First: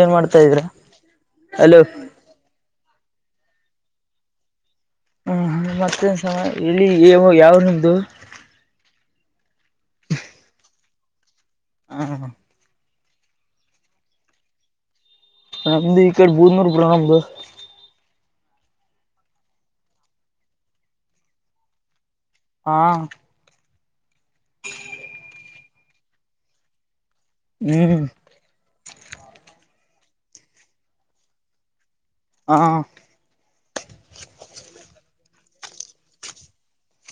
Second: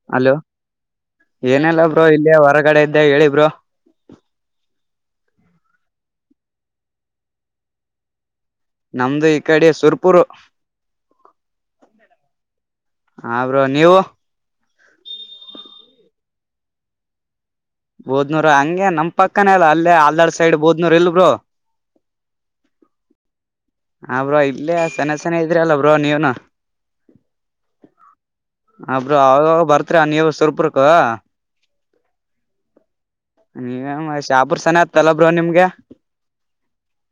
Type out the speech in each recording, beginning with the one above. ಏನ್ ಹಲೋ ಮಾಡ್ತಾ ಇದ್ರ ಹಲೋ ಏನೆಲ್ಲ ಬ್ರೋ ಇಲ್ಲೇ ಹೊರಗಡೆ ಇದ್ದ. ಹೇಳಿ ಬ್ರೋ ಹ್ಮ್ ಮತ್ತೇನ್ ಸಮಾ ಹೇಳಿ ಯಾವು ಯಾವ್ ನಿಮ್ದು. ನಮ್ದು ಈ ಕಡೆ ಸುರ್ಪುರು. ಹಾ. ಹಾ ಬ್ರೋ ನೀವು. ನಮ್ದು ಈ ಕಡೆ ಬೂದನೂರು ಬ್ರೋ ನಮ್ದು ಬೂದ್ನೂರ್ ಹಂಗೆ ನಮ್ ಪಕ್ಕನ ಅಲ್ಲ ಅಲ್ಲೇ ಆಲ್ದಡ್ ಸೈಡ್ ಬೂದ್ನೂರ್ ಇಲ್ಲ ಬ್ರೋ ಹಾ ಹಾ ಬ್ರೋ ಇಲ್ಲೇ ಸನ ಸನ ಇದ್ರ ಅಲ್ಲ ಬ್ರೋ ಬ್ರೋ ನೀವೂನು ಹ್ಮ್ ಹಾ ಬ್ರೋ ಅವಾಗ ಬರ್ತ. ನೀವು ಸುರ್ಪುರ್ಕೂ ಹಾ. ನೀವ ಶಾಪುರ್ ಸನತ್ತಲ ಬ್ರೋ ನಿಮ್ಗೆ.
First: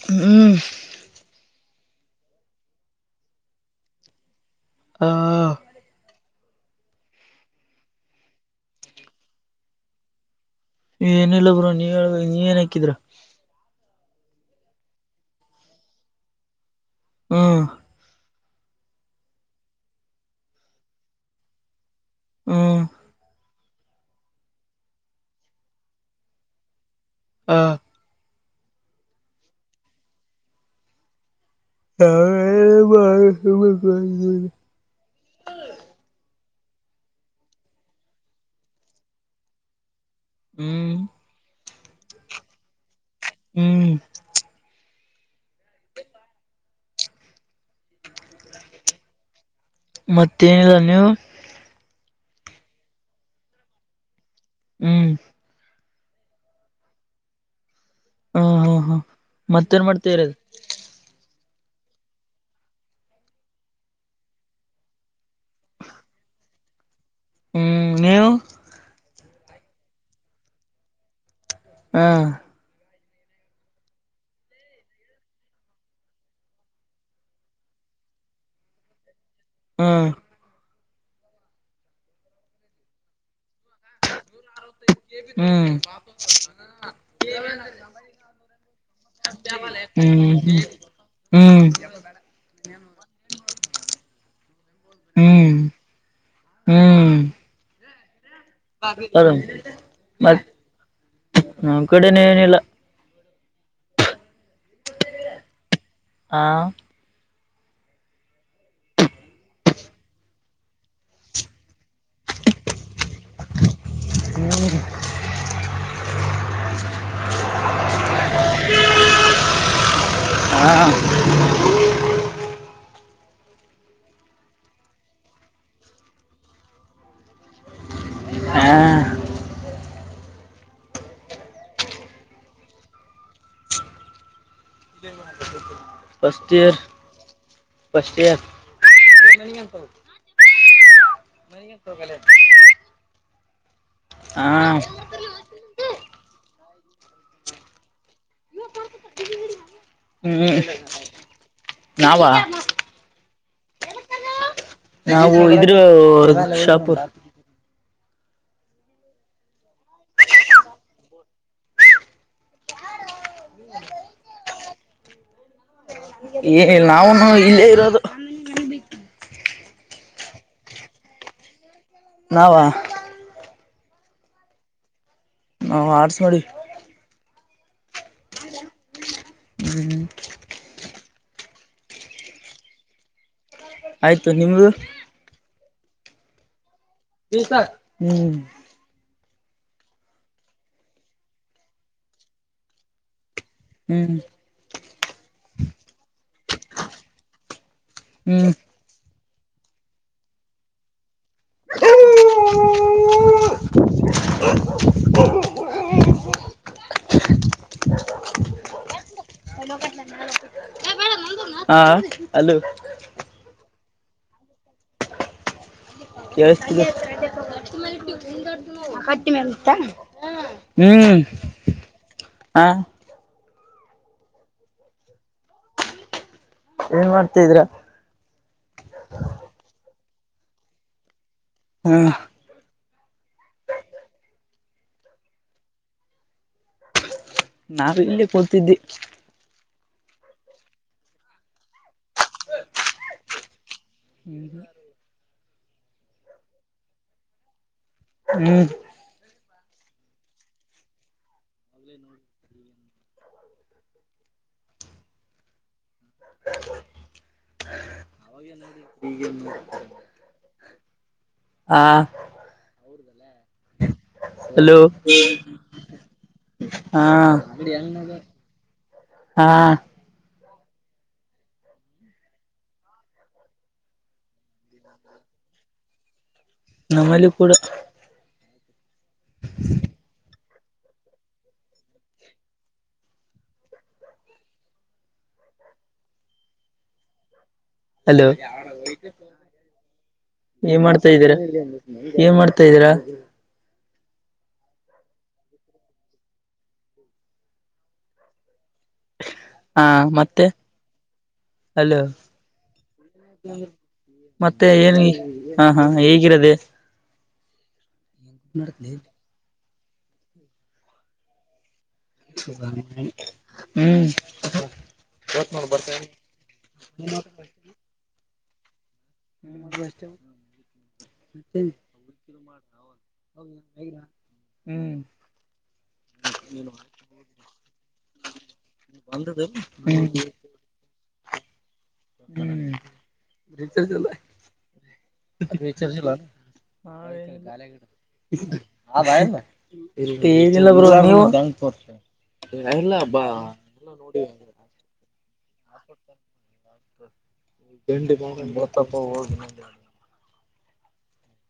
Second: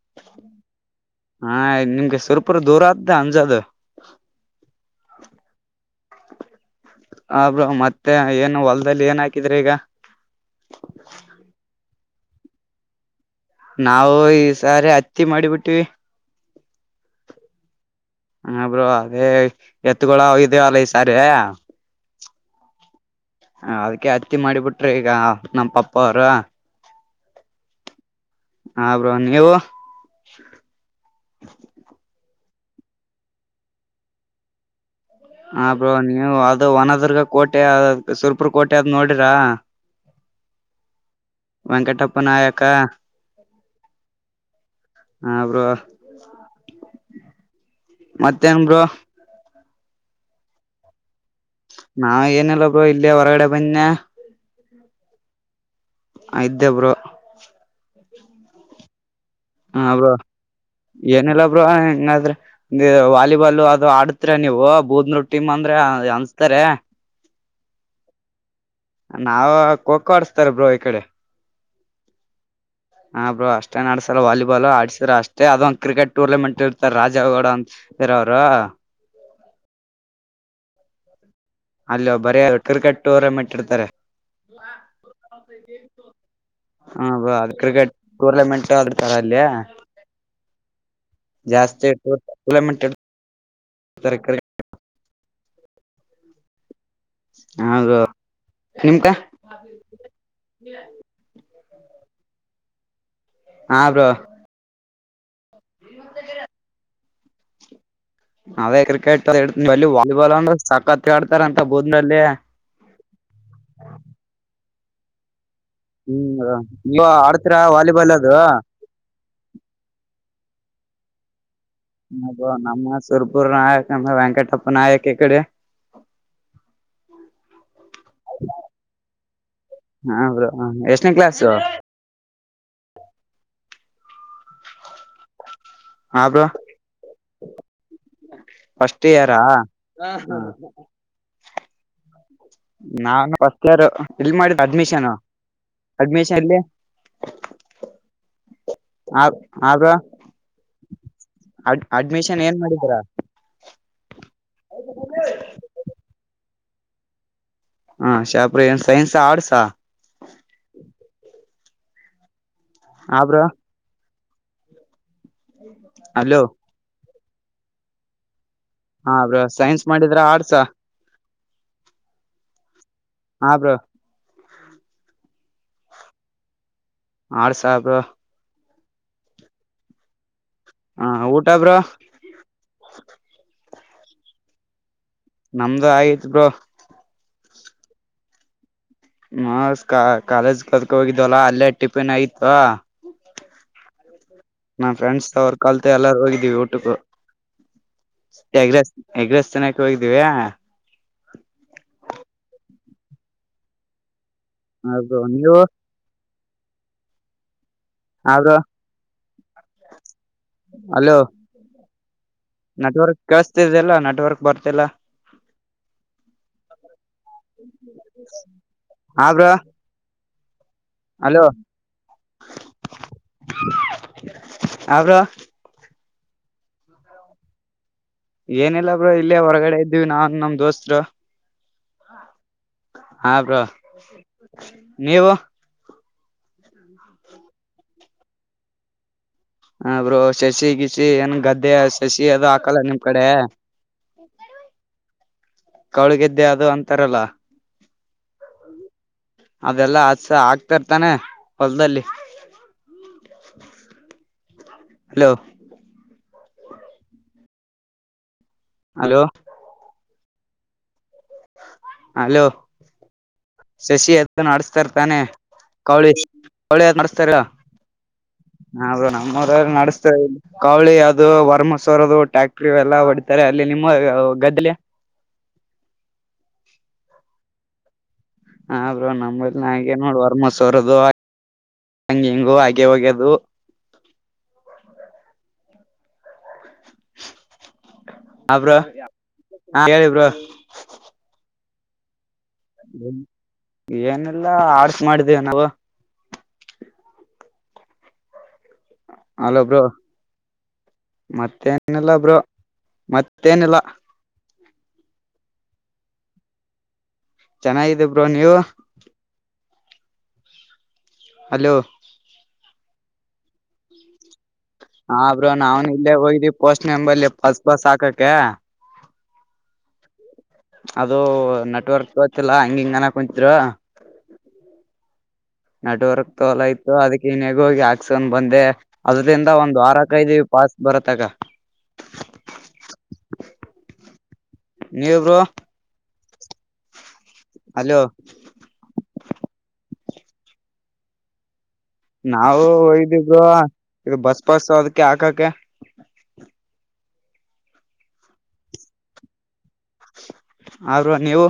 ಹ್ಮ್. ಹಾ ನಿಮ್ಗೆ ಸುರಪುರ ದೂರ ಆದ್ದ ಅಂಜದ. ಹಾ ಹಾ ಬ್ರೋ ಮತ್ತೆ ಏನು ಹೊಲ್ದಲ್ಲಿ ಏನ್ ಹಾಕಿದ್ರಿ ಈಗ. ಹೇಳ್ಬೇಕು ನೀವೇನ್ ಹಾಕಿದ್ರ. ನಾವು ಈ ಸಾರಿ ಹತ್ತಿ ಮಾಡಿಬಿಟ್ಟಿವವಿ. ಹ್ಮ್. ಹ ಬ್ರೋ ಅದೇ ಎತ್ತುಗಳು ಅಗಿದವು ಈ ಸರಿ. ಹ. ಅದ್ಕ ಹತ್ತಿ ಮಾಡಿಬಿಟ್ರಿ ಈಗ ನಮ್ಮ ಪಪ್ಪ ಅವರ. ಹ್ಮ. ಹಾ ಬ್ರೋ ನೀವು ನಾವು ಏನಿಲ್ಲ ಬ್ರೋ ಸುಮ್ನೆ ಕುಂತಿದೀವಿ ಹ ಬ್ರೋ ನೀವು ಅದು ಹೊನದುರ್ಗ ಕೋಟೆ ಸುರ್ಪುರ್ ಕೋಟೆ ಆದದ ನೋಡಿರ. ಹ್ಮ್. ವೆಂಕಟಪ್ಪ ನಾಯಕ. ಹ್ಮ್. ಹಾ ಬ್ರೋ ಮತ್ತೇನು ಬ್ರೋ ಮತ್ತೇನಿಲ್ಲ ನೀವು ನಾವ ಏನಿಲ್ಲ ಬ್ರೋ ಇಲ್ಲಿ ಹೊರಗಡೆ ಬಂದೆನಿ ಹ್ಮ್ ಇದ್ದೆ ಬ್ರೋ ಹಾ ಹಾ ಹಾ ಹ ಬ್ರೋ ಏನೆಲ್ಲ ಬ್ರೋ ಹೆಂಗಾದ್ರ ವಾಲಿಬಾಲ್ ಅದು ಆಡಿದ್ರೆ ನೀವು ಬೂದ್ನೂರ್ ಟೀಮ್ ಅಂದ್ರೆ ಅನ್ಸ್ತಾರೆ ಹ್ಮ್ ನೀವು ನಾವ ಕೋ ಕೋ ಆಡಸ್ತಾರೇ ಬ್ರೋ ಈ ಕಡೆ ಹ್ಮ ಹಾ ಬ್ರರು ಅಷ್ಟೇ ನ ಆಡ್ಸಲ್ಲ ವಾಲಿಬಾಲ್ ಆಡ್ಸ್ರ ಅಷ್ಟೇ ಅದೊ ಕ್ರಿಕೆಟ್ ಟೂರ್ನಮೆಂಟ್ ಇರ್ತಾರ ರಾಜ ಗೌಡ ಅಂತರ ಅವರು ಹ್ಮ ಅಲ್ಲಿ ಬರರು ಕ್ರಿಕೆಟ್ ಟೂರ್ನಮೆಂಟ್ ಇಟ್ಟಿರ್ತಾರೆ ಹ್ಮ್ ಹ ಕ್ರಿಕೆಟ್ ಟೂರ್ನಮೆಂಟ್ ಆದ್ರ ತರ ಅಲ್ಲಿಯ ಹ್ಮ್ ಹ್ಮ್ ಜಾಸ್ತಿ ಟೂರ್ನಮೆಂಟ್ ತರಕಾರಿ ಹ್ಮ್ ಹೌದು ಹ ಮತ್ತ ನಮ್ಮ್ ಕಡೆ ಏನ್ ಇಲ್ಲ ಹಾ ಬ್ರೋ ಹ ಅವೇ ಕ್ರಿಕೆಟ್ ವಾಲಿಬಾಲ್ ಅಂದ್ರ ಸಾಕತ್ ಆಡ್ತಾರಂತ ಬೋದನಲ್ಲಿ ಹ್ಮ ಹ್ಮ್ ಈಗ ಆಡ್ತ್ರ ವಾಲಿಬಾಲ್ ಅದು ಹಾ ನಮ್ಮ ಸುರಪುರ್ ನಾಯಕ ನಮ್ಮ ವೆಂಕಟಪ್ಪ ನಾಯಕ ಇಕಡೆ ಹ ಹ್ರ ಎಷ್ಟನೇ ಕ್ಲಾಸು ಹಾ bro first year first year first ಇಯರಾ ನಾ ಫ್ರಿಸ್ಟ್ ಫ್ರಿಸ್ಟ್ ಇಲ್ಲಿ ಹ ಮಾಡಿದ್ ಅಡ್ಮಿಷನ್ ಅಡ್ಮಿಶನ್ ಎಲ್ಲಿ ಆ ಬ್ರೋ ಹ್ಮ್ ಆ ನಾವಾ ಅಡ್ಮಿಷನ್ ಏನ್ ಮಾಡಿದೀರ ನಾವು ಇದ್ದ ರ ಶಾಪುರ್ ಹಾ ಶಾಪುರಗ ಏನ ಸೈನ್ಸಾ ಆರ್ಟ್ಸ್ ಹ ಬ್ರೋ ಹ್ಮ್ ಏ ನಾವುನ ಹಾ ಇಲ್ಲೇ ಇರೋದು ಹ ಬ್ರೋ ಸೈನ್ಸ್ ಮಾಡಿದ್ರ ಅರ್ಟ್ಸ್ ನಾವ್ ಹ ಹ ಬ್ರೋ ನಾವ ಆರ್ಟ್ಸ್ ಮಾಡಿವಿ ಆರ್ಟ್ಸ್ ಹ ಬ್ರೋ ಹ್ಮ. ಹಾ ಊಟ ಬ್ರೋ ಆಯ್ತು ನಿಮ್ದು. ನಮ್ದು ಆಯ್ತು ಬ್ರೋ. ಹ್ಮ್. ಮಸ್ತ ಕಾ ಕಾಲೇಜ್ ಕಲತ ಹೋಗಿದಿವಿಲ್ಲ ಅಲ್ಲೇ ಟಿಫಿನ್ ಆಗಿತ್ತು ಹ್ಮ್. ನಾ ಫ್ರೆಂಡ್ಸ್ ಅವರು ಕಲ್ತ ಎಲ್ಲಾರು ಹೋಗಿದ್ದೀವಿ ಊಟಕ್ಕೂ ಬ್ರೋ ಹ್ಮ್ ಎಗ್ ರೈಸ್ ಎಗ್ ರೈಸ್ ತಿನ್ನಕ್ಕೆ ಹೋಗಿದ್ದೀವಿ ಹ್ಮ. [unintelligible] ಹೌದು ನೀವು. ಹಾ ಬ್ರೋ [unintelligible] ಹ. ಅಲೋ ನೆಟ್ ವರ್ಕ ಕೇಳಿಸ್ತಿದೆ ಇಲ್ಲ ನೆಟ್ ವರ್ಕ್ ಬರ್ತಿಲ್ಲ ಕೇಳಿಸ್ತಿದೆ ಹಾ ಕಟ್ಟಿ ಮೇಲೆ ಬ್ರೋ ಅಂತಾ. ಹ್ಮ. ಹ್ಮ್ ಅಲೋ ಹ. ಅ ಬ್ರೋ ಏನ್ ಮಾಡ್ತಾದೀರ. ಏನಿಲ್ಲಾ ಬ್ರೋ ಇಲ್ಲೇ ಹೊರಗಡೆ ಇದ್ದ. ಇದ್ದಿವಿ ನಾನ್ ನಮ್ಮ ದೋಸ್ತರು ಹಾ. ಹಾ ಬ್ರೋ ನೀವು. ನಾವ ಇಲ್ಲೇ ಕೂತಿದ್ದಿ ಹ ಬ್ರೋ ಶಸಿಗಿಸಿ ಏನ್ ಗದ್ದೆ ಶಸಿ ಅದು ಹಾಕಲ್ಲ ನಿಮ್ ಕಡೆ ಹ್ಮ್ ಹ್ಮ್ ಕೌಳಿ ಗೆದ್ದೆ ಅದು ಅಂತಾರಲ್ಲ ಹ್ಮ ಅದೆಲ್ಲಾ ಹಸ ಹಾಕ್ತರತಾನೆ ಹೊಲ್ದಲ್ಲಿ ಹಲೋ ಅವಗೇ ನೋಡಿ ಹಲೋ ಈಗೇನ್ ನೋಡ್ತಾರ್ ಹಲೋ ಶಶಿ ಎ ಹಲೋ ನಡ್ಸ್ತರ್ತಾನೆ ಕೌಳಿ ಕೌಳಿ ಹಾ ನಡ್ಸ್ತಾರ ಹೌದ ಹಾ ನಮ್ಮೂರಾಗ್ ಮಾಡಸ್ತಾರ್ ಕೌಳಿ ಅದು ವರ್ ಮಸೊರದು ಟ್ಯಾಕ್ಟ್ರ ಎಲ್ಲ ಹೊಡಿತಾರೆ ಅಲ್ಲಿ ನಿಮ್ಮ ಗದ್ದೆಲಿ ನಮ್ಮಲ್ಲಿ ಕೂಡ ಹಾ ಬ್ರೋ ನಮ್ಮಲ್ನು ಹಾಗೆ ನೋಡ ವರ್ಮಾಸೊ ಸೂರದು ಅದೂ ಹಂಗ ಹಿಂಗು ಆಗೆ ಹೋಗ್ಯದು ಹಲೋ ಹ ಬ್ರೋ ಹೇಳಿ ಬ್ರೋ ಏನ್ ಮಾಡ್ತ ಇದೀರಾ ಏನ್ ಮಾಡ್ತ ತ ಇದೀರಾ ಏನಿಲ್ಲ ಆರ್ಟ್ಸ್ ಮಾಡಿದೆವ ನಾವು ಹಲೋ ಬ್ರೋ ಹಾ ಮತ್ತೆ ಅಲೋ ಮತ್ತೇನಿಲ್ಲ ಬ್ರೋ ಮತ್ತೇನಿಲ್ಲ ಮತ್ತೆ ಏನ್ ಹಾ ಹಾ ಹೇಗಿರದೆೇ ಚೆನ್ನಾಗಿದೆ ಬ್ರೋ ಬ್ರೋ ನೀವು ಹಲೋ ಹ್ಮ್ ಹ ಬ್ರೋ ನಾವನ್ ಇಲ್ಲೇ ಹೋಗಿದೀವಿ ಪೋಸ್ಟ್ ಮ್ಯಾನ್ ಬಲ್ಲಿ ಬಸ್ ಪಾಸ್ ಹಾಕಕ್ಕೆ ಹ್ಮ ಮತ್ತೆ ಅದು ನೆಟ್ವರ್ಕ್ ತೋತಿಲ್ಲ ಹಂಗ ಹಿಂಗ ಅನಕುಂತಿರು ಹ್ಮ್ ನೆಟ್ವರ್ಕ್ ತೋಲಾಗಿತ್ತು ಅದಕ್ಕೆ ಹಿನ ಈಗ ಹೋಗಿ ಹಾಕ್ಸೋನ ಬಂದೆ ಅದ್ರಿಂದ ಒಂದ್ ವಾರ ಹ್ಮ್ ಕಾಯಿದಿವಿ ಪಾಸ್ ಬರಾತ್ತಕ ಹ್ಮ್ ರೀಚಾರ್ಜ್ ಇಲ್ಲ ನೀವ ಬ್ರೋ ಇದಕ್ಕ ರೀಚಾರ್ಜ್ ಇಲ್ಲೊ ಹಾ ಏನಿಲ್ಲ ಅಲೋ ಆದ ಇಲ್ಲ ತ್ತೇನಿಲ್ಲ ಬ್ರೋ ನೀವು ನಾವು ಹೋಗಿದ್ಯೋವ ಬ್ರೋ ಇದು ಬಸ್ ಪಾಸ್ ಅದಕ್ಕೆ ಹಾಕಾಕ್ [inaudible] ತಿಂಡಿ ಏನೋ ಬತ್ತಪ್ಪ ಹೋಗತೇನ್ ಹಾ ಬ್ರೋ ನೀವು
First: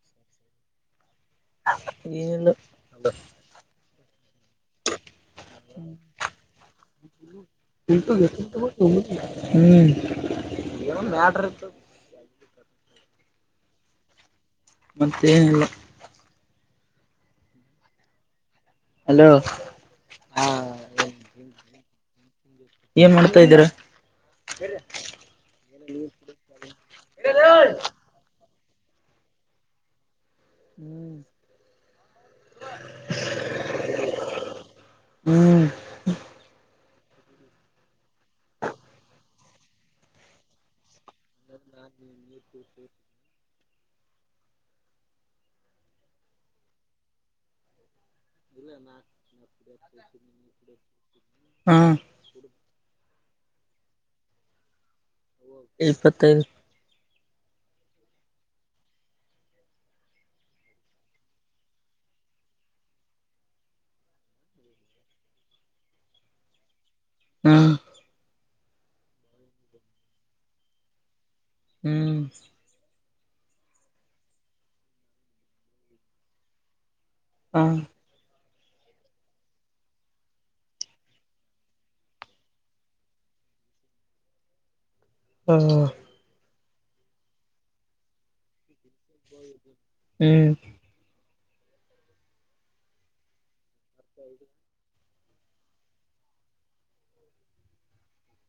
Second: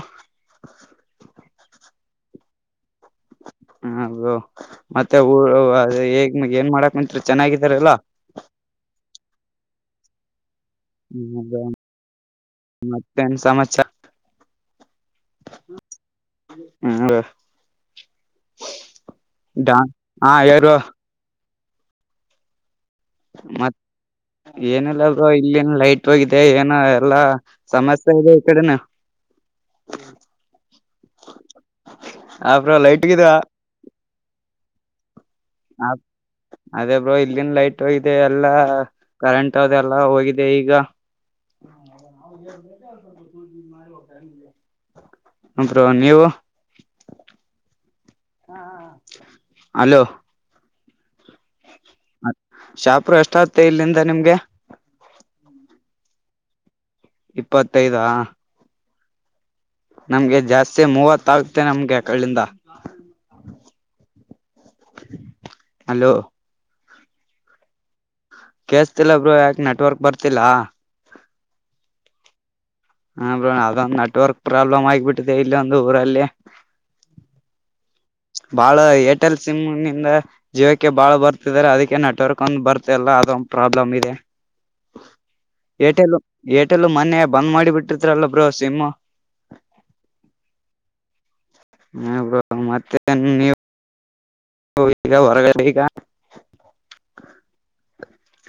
[unintelligible] ಹಾ ಬ್ರೋ ಮತ್ತೆ ಊರು ಏನ್ ಮಾಡಕತ್ತಿ ಚೆನ್ನಾಗಿದ್ದೀರಲ್ಲೋ ಹೂ [unintelligible] ಮತ್ತೇನ ಸಮಾಚಾರ ಮತ್ತೆ ನಿಲ್ಲ ಹೂ ಹಲೋ ಡಾನ ಹಾ ಹೇಳ ಬ್ರೋ. [unintelligible] ಇದ್ದೀರಾ ಮತ್ ಏನಿಲ್ಲ ಬ್ರೋ ಇಲ್ಲಿನ್ ಲೈಟ್ ಹೋಗಿದೆ ಏನ ಎಲ್ಲಾ ಸಮಸ್ಯೆ ಇದೆ. ಕಡೆನಾ. ಹಾ ಬ್ರೋ ಲೈಟ್ ಹೋಗಿದ ಹೂ ಅದೇ ಬ್ರೋ ಇಲ್ಲಿನ್ ಲೈಟ್ ಹೋಗಿದೆ ಎಲ್ಲಾ ಕರೆಂಟ್ ಅದೆಲ್ಲಾ ಹೋಗಿದೆ ಈಗ. [inaudible] ಹಾ ಬ್ರೋ ನೀವು. [inaudible] ಹಾ ಶಪ್ರು ಅಷ್ಟ ಮತ್ತೆ ಇಲ್ಲಿಂದ ನಿಮ್ಗೆ. ಇಪ್ಪತ್ತೈದು. ಇಪ್ಪತ್ತೈದಾ. ನಮ್ಗೆ ಜಾಸ್ತಿ ಮೂವತ್ತ ಆಗುತ್ತೆ ನಮ್ಗೆ ಕಳ್ಳಿಂದ ಹಲೋ. ಹೂ ಕೆಲ್ಸ್ಟಿಲ್ ಬ್ರೋ ಯಾಕೆ ನೆಟ್ವರ್ಕ್ ಬರ್ತಿಲ್ಲ. ಹೂ ಹಾ ಬ್ರೋ ಅದೊಂದು ನೆಟ್ವರ್ಕ್ ಪ್ರಾಬ್ಲಮ್ ಆಗ್ಬಿಟ್ಟಿದೆ ಇಲ್ಲೊಂದು ಊರಲ್ಲಿ. ಹಾ. ಬಾಳ ಏರ್ಟೆಲ್ ಸಿಮ್ ನಿಂದ ಜಿಯೋ ಗೆ ಬಾಳ ಬರ್ತಿದ್ದಾರೆ ಅದಕ್ಕೆ ನೆಟ್ವರ್ಕ್ ಒಂದ ಬರ್ತಲ್ಲ ಅದೊಂದು ಪ್ರಾಬ್ಲಮ್ ಇದೆ. ಹ ಏರ್ಟೆಲ್. ಏರ್ಟೆಲ್ ಮೊನೆ ಬಂದ್ ಮಾಡಿ ಬಿಟ್ಟಿರ್ತರಲ್ಲ ಬ್ರೋ ಸಿಮ್ಮು. ಹೂ ಹಾ ಬ್ರೋ ಮತ್ತೆ ನೀವು. [unintelligible] ಹೊಯ್ತಿರ ಹೊರಗಡೆ ಈಗ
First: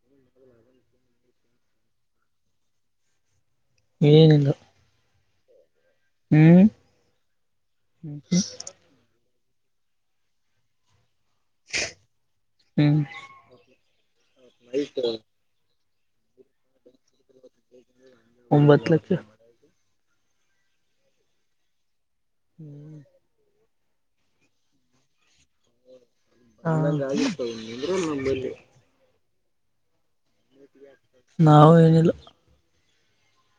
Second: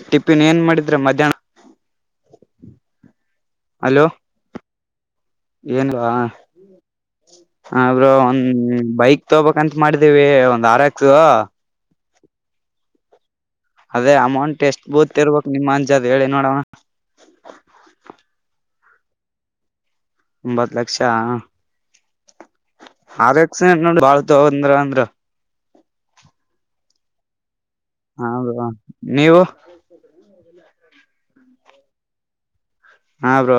ಟಿಪ್ಪಿನ್ ಏನ್ ಮಾಡಿದ್ರೆ ಮಧ್ಯಾಹ್ನ. ಏನಿಲ್ಲ. ಹ್ಮ್ ಹಾಂ ಬ್ರೊ ಒಂದ್ ಬೈಕ್. ತೋಬೇಕ್ ಅಂತ ಮಾಡಿದೀವಿ ಒಂದ ಆರ್ ಎಕ್ಸ್ [unintelligible] ಹ್ಮ್. ಎ ಅಮೌಂಟ್ ಎಷ್ಟ್ ಬುತ್ ಇರ್ಬೇಕು ನಿಮ್ಮ. ನಿಜ ಅದ ಹೇಳಿ ನೋಡವ ಒಂಬತ್ತು ಲಕ್ಷ. ಒಂಬತ್ ಲಕ್ಷ. [inaudible] [unintelligible] ಬಾಳ್ತ ಅಂದ್ರ ಅಂದ್ರ. ಹಾಂ ಹೌದು ಬ್ರೊ ನೀವು [inaudible] ನಾವು ಏನಿಲ್ಲ ಹಾ ಬ್ರೋ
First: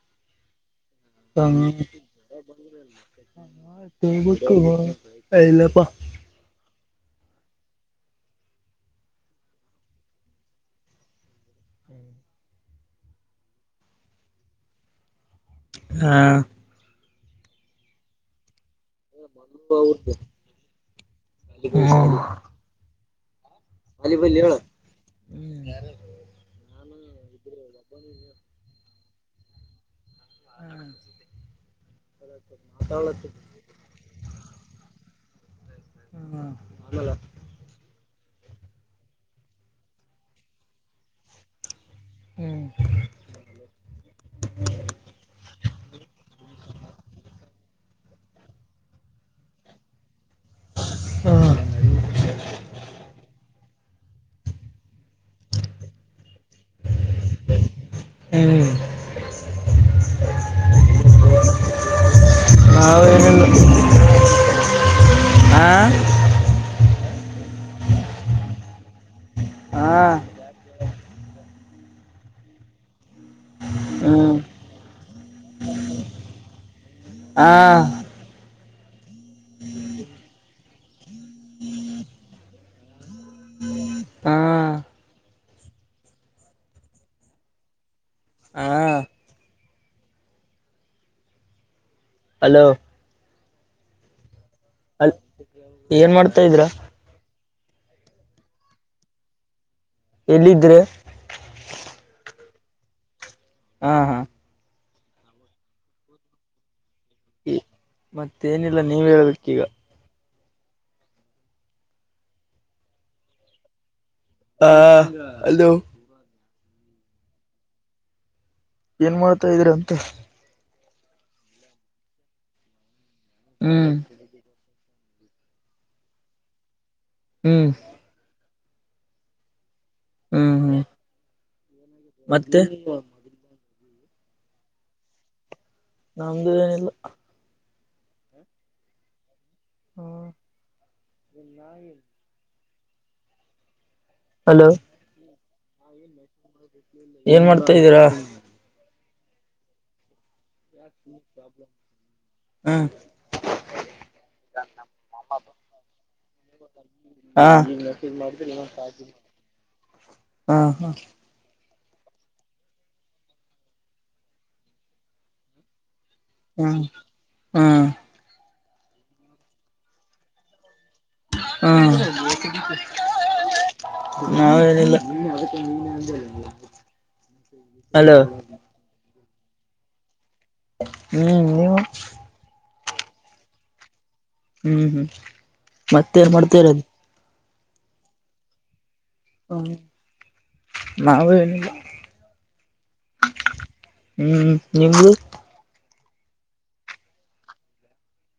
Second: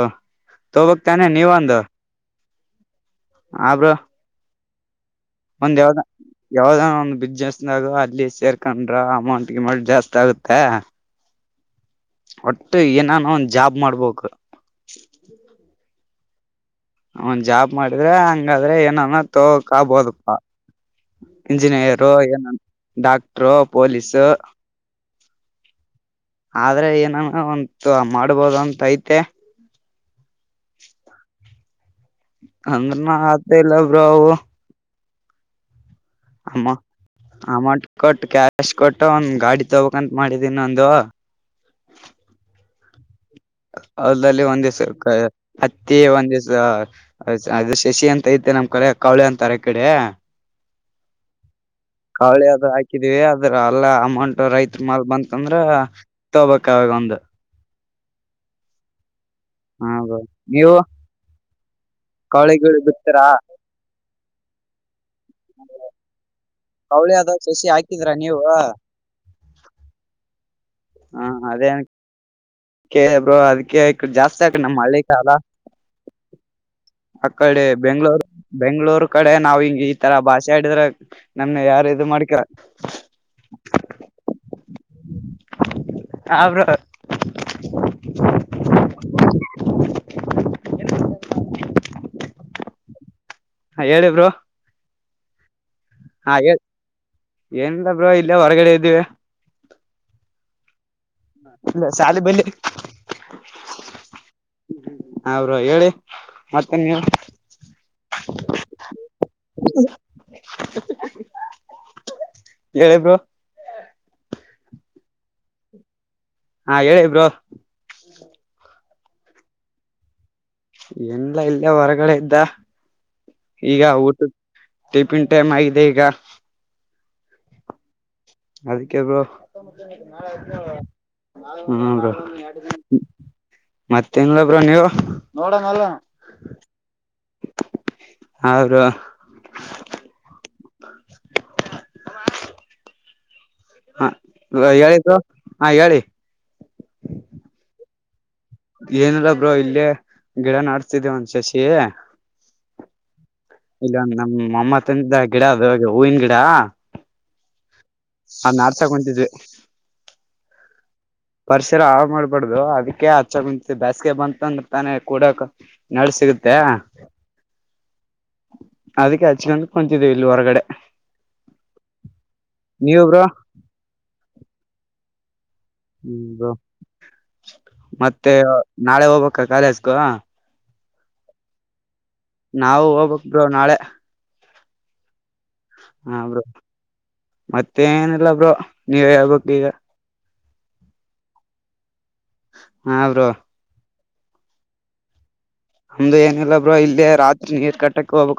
ತಗೋಬೇಕು ತಾನೆ ನೀವೊಂದು [inaudible] [unintelligible] [unintelligible] ಒಂದ್ [unintelligible] ಯಾವುದು ಬಿಸ್ನೆಸ್ನಾಗ ಅಲ್ಲಿ ಸೇರ್ಕೊಂಡ್ರ ಅಮೌಂಟ್ಗೆ ಜಾಸ್ತಿ ಆಗುತ್ತೆ ಹ್ಮ್ ಬಿಟ್ಟು ಏನಾನ ಒಂದ ಜಾಬ್ ಮಾಡಬೇಕು ಹಾ ಅವನ್ ಜಾಬ್ ಮಾಡಿದ್ರೆ ಹಂಗಾದ್ರೆ ನಾನ ತಕಬೋದುಪ್ಪ ಇಂಜಿನಿಯರು ಹ್ಮ್ ಏ ಡಾ ಪೊಲೀಸ್ ಆದ್ರೆ ಏನಾನ ಒಂತ ಮಾಡ್ಬೋದ ಅಂತಯತ ತ್ತ ಹ್ಮ ಹಂಗನ ಆತ ಇಲ್ಲ ಬ್ರವು ಆಮ್ಮ ಆಮ ಕಟ್ ಕ್ಯಾಶ್ ಕೊಟ್ಟ ಒಂದ ಗಾಡಿ ತಗೋಕ್ಂತ ಮಾಡಿದೀನ ಒಂದು ಹ್ಮ್ ಅದಲ್ಲಿ ಒಂದ್ಿವ್ಸ ಹತ್ತಿ ಒಂದ ದಿವ್ಸ ಅ ಶಶಿ ಅ ಐತೆ ನಮ್ ಕಡೆ ಕಳೆ ಅಂತಾರೆ ಕಡೆ ಹಾ ಕೌಳಿ ಅದು ಹಾಕಿದೀವಿ ಅದ್ರ ಎಲ್ಲ ಅಮೌಂಟ್ ರೈತರ ಮಾಲ ಬಂತಂದ್ರ ತೊಬೇಕ ಅವಾಗ ಒಂದು ಹ್ಮ್. ಹೌದು ನೀವು. ಕವಳಿಗಳು ಬಿತ್ತೀರಾ [unintelligible] ಹಾ ಕೌಳಿ ಅದ. ಸಸಿ ಹಾಕಿದೀರಾ ನೀವು. ಹ್ಮ್. ಹಾ ಅದೇನ ಕೇಳಿ ಬ್ರೋ. ಅ ಕೇಕ ಹ್ಮ್ ಜಾಸ್ತ ಆಯ್ತ ನಮ್ಮ ಹಳ್ಳಿಗೆ. ಶಾಲಾ. ಹಾ ಅಕಡೀ ಬೆಂಗ್ಳೂರು. ಬೆಂಗ್ಗಳೂರ್ ಕಡೆ ನಾವ್ ಹಿಂಗ ಈ ತರ ಭಾಷೆ ಅಡಿದ್ರೆ ನಮ್ನೆ ಯಾರು ಇದು ಮಾಡ್ಕ ಹಾ ಅವರು ಹಾ ಹಲೋ ಹಾಂ ಹೇಳಿ ಬ್ರೊ ಹಲ್ ಏನ್ ಮಾಡ್ತಾ ಇದಿರಾ ಏನಿಲ್ಲ ಬ್ರೋ ಇಲ್ಲೇ ಹೊರಗಡೆ ಇದ್ದೀವಿ ಯಲ್ಲಿದ್ರೆ ಇಲ್ಲ ಶಾಲೆ ಬೆಲ್ಲಿ ಹಾ ಹಾ ಅವರು ಹೇಳಿ ಮತ್ತೆ ನೀವು ಮತ್ತೇನಿಲ್ಲ ನೀವ್ ಹೇಳ್ಬೇಕಿಗ ಹೇಳಿ ಬ್ರೊ ಹಾ ಅಲೋ ಹಾ ಹೇಳಿ ಬ್ರೊ ಏನ್ ಮಾಡ್ತಾ ಇದ್ರ ಅಂತ ಇಲ್ಲ ಇಲ್ಲೆ ಹೊರಗಡೆ ಇದ್ದ ಈಗ ಹ್ಮ್ ಊಟದ್ ಟಿಫಿನ್ ಟೈಮ್ ಆಗಿದೆ ಈಗ ಹ್ಮ್ ಅದಕ್ಕೆ ಬ್ರೋ ಹ್ಮ್ ಹ್ಮ್ ಹ್ಮ್ ಮತ್ತೆ ಮತ್ತ ಹೆಂಗಬ್ರ ನೀವು ನೋಡ ನಮ್ದು ಏನಿಲ್ಲ ಅವರು ಹ್ಮ ಹಾ ಹಲೋ ಹೇಳಿದ್ದು ಹಾ ಹೇಳಿ ಏನ್ ಮಾಡ್ತಾ ಇದೀರಾ ಏನಲ್ಲ ಬ್ರೋ ಇಲ್ಲಿ ಗಿಡ ನಾಡ್ತಿದ್ದೇ ಒಂದ ಸಸಿ ಹ್ಮ್ ಇಲ್ಲ ಒಂದ ನಮ್ಮ ಅಮ್ಮತ್ತನ ಗಿಡ ಅದು ಹೂವಿನ ಗಿಡ ಹಾ ನಾಡ್ಸಕೊಂತಿದ್ವಿ ಹಾ ಹಾ ಪರಿಸರ ಆ ಮಾಡ್ಬಾರಡ್ದು ಅದಕ್ಕೆ ಹಚ್ಚಂತ ಬೇಸ್ಗೆ ಬಂತಂದ ತಾನೆ ಕೂಡಕ್ ಹ್ಮ್ ಹ್ಮ್ ಅದಕ್ಕೆ ಹಚ್ಕೊಂಡ ಕುಂತಿದ್ದೇವಿ ಇಲ್ಲಿ ಹೊರಗಡೆ ಹ್ಮ ನೀವು ಬ್ರೋ ನ ನಿಲ್ಲ ಹ್ಮದು [inaudible] ಹ್ಮದು ಹಲೋ ಮತ್ತೆ ನಾಳೆ ಹೋಗ ಅಕ್ಕ ಕಾಲೇಜ್ಕ ಹ್ಮ್ ನೀವು ನಾವು ಹೋಗಬಕ್ ಬ್ರೋ ನಾಳೆ ಹ್ಮ್ ಹ್ಮ್ ಮತ್ತೆ ನ್ ಮಾಡ್ತಾ ಇರೋದು ಮತ್ತೆ ಏನಲ್ಲ ಬ್ರೋ ನೀವ್ ಹೇಳ್ಬೇಕ್ ಈಗ ಹ್ಮ ನವು ಏನಿಲ್ಲ ಹಾ ಬ್ರೋ ಹ್ಮ್ ನಿಮ್ದು ನಮ್ದು ಏನಿಲ್ಲಾ ಬ್ರೋ ಇಲ್ಲಿೇ ರಾತ್ರಿ ನೀರ್ ಕಟ್ಟಕ್ ಹೋಗ್ಬೇಕು